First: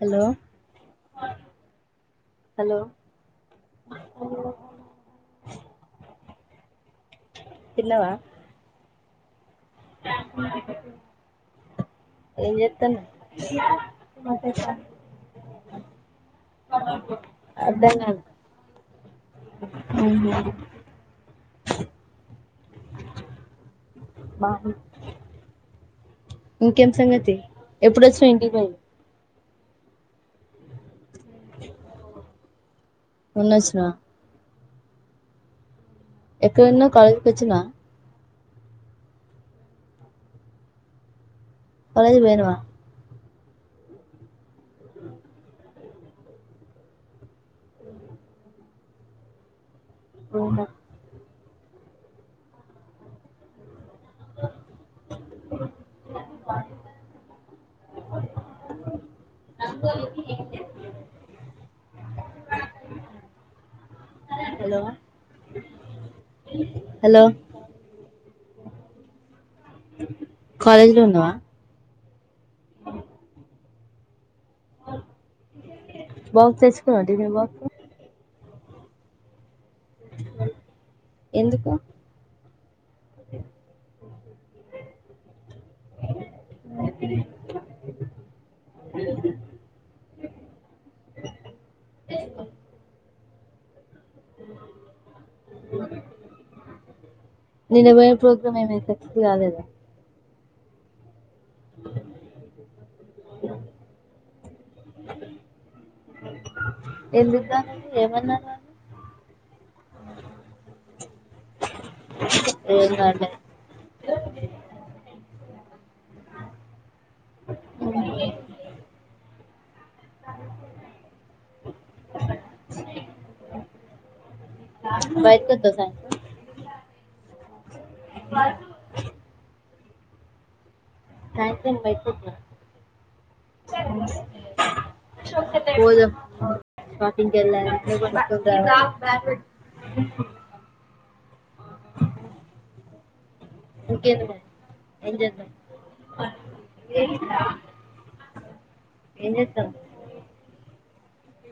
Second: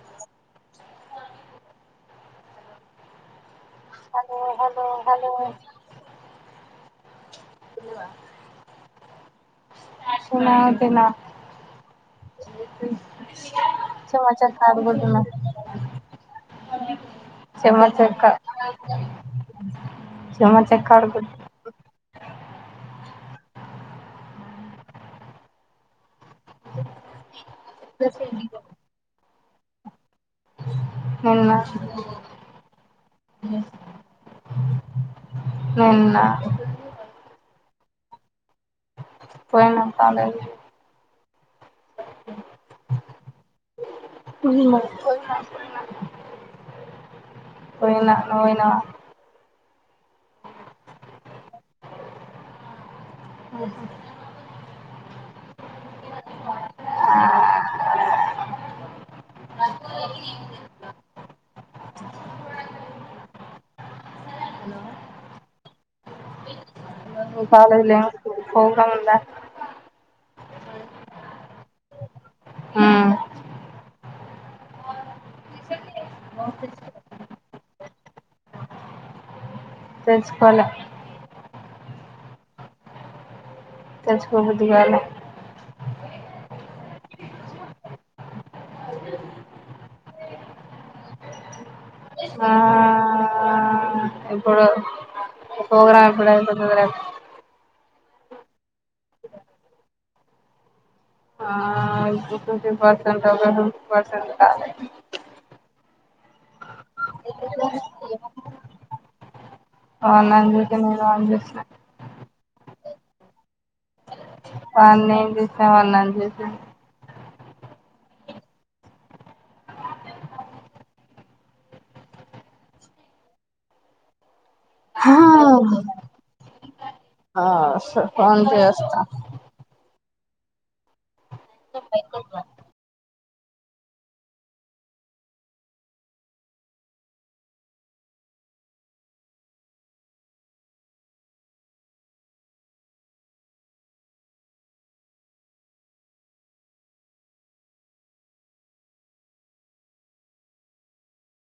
hello hello తిన్నవా తిన్న ఏం చెత్తన్నావ్ ఆ చెమ్మచక్క చెమచక్కడుగు బా ముక్యం సంగతి ఎప్పుడు వచ్చిన ఏంటి ఫైవ్ ఎన్నా మొన్న వచ్చినవా నిన్న పచ్చమ పోయిన కాల పలది వనువా ఉందా పోయింది అనుకున్నాన్ పోయినా నువోయినవ పోయినా రంగోలికి ఏం లేదు హలో హలో ఓ కాలేజ్ ల్యా కుంకుము ఉందా కాలేజ్ లో ఉన్నావా ఉమ్ అవున్ బాక్స్ తెచ్చుకున్నావ టిఫెన్ బాక్స్ తెలుసుకోవాలి ఎందుకు తెచ్చుకోబుద్ధి కాలే ఆ ఇప్పుడు పోగ్రామ్ కూడ అయిపోతుందిలే నిన్న పోయే ప్రోగ్రామ్ ఏమైంది హిట్ కాలేదా ఆ ఫిఫ్టీ పర్సెంట్ ఒక ఫిఫ్టీ పర్సెంట్ కాలే ఎందుకు బాలేదు ఏమన్నాను వాని ఆ నక నేను అన అందంట వాన్నీ ఏం చేసా వాళ అని చేసా అ బయి కతో స స కొ చేస్త పింగ్ క ఎ ఎస్త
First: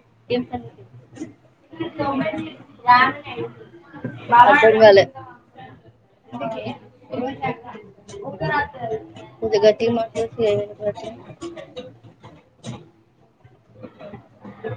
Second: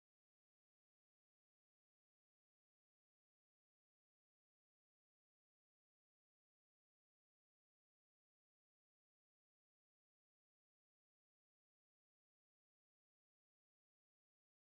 ఏల గ మ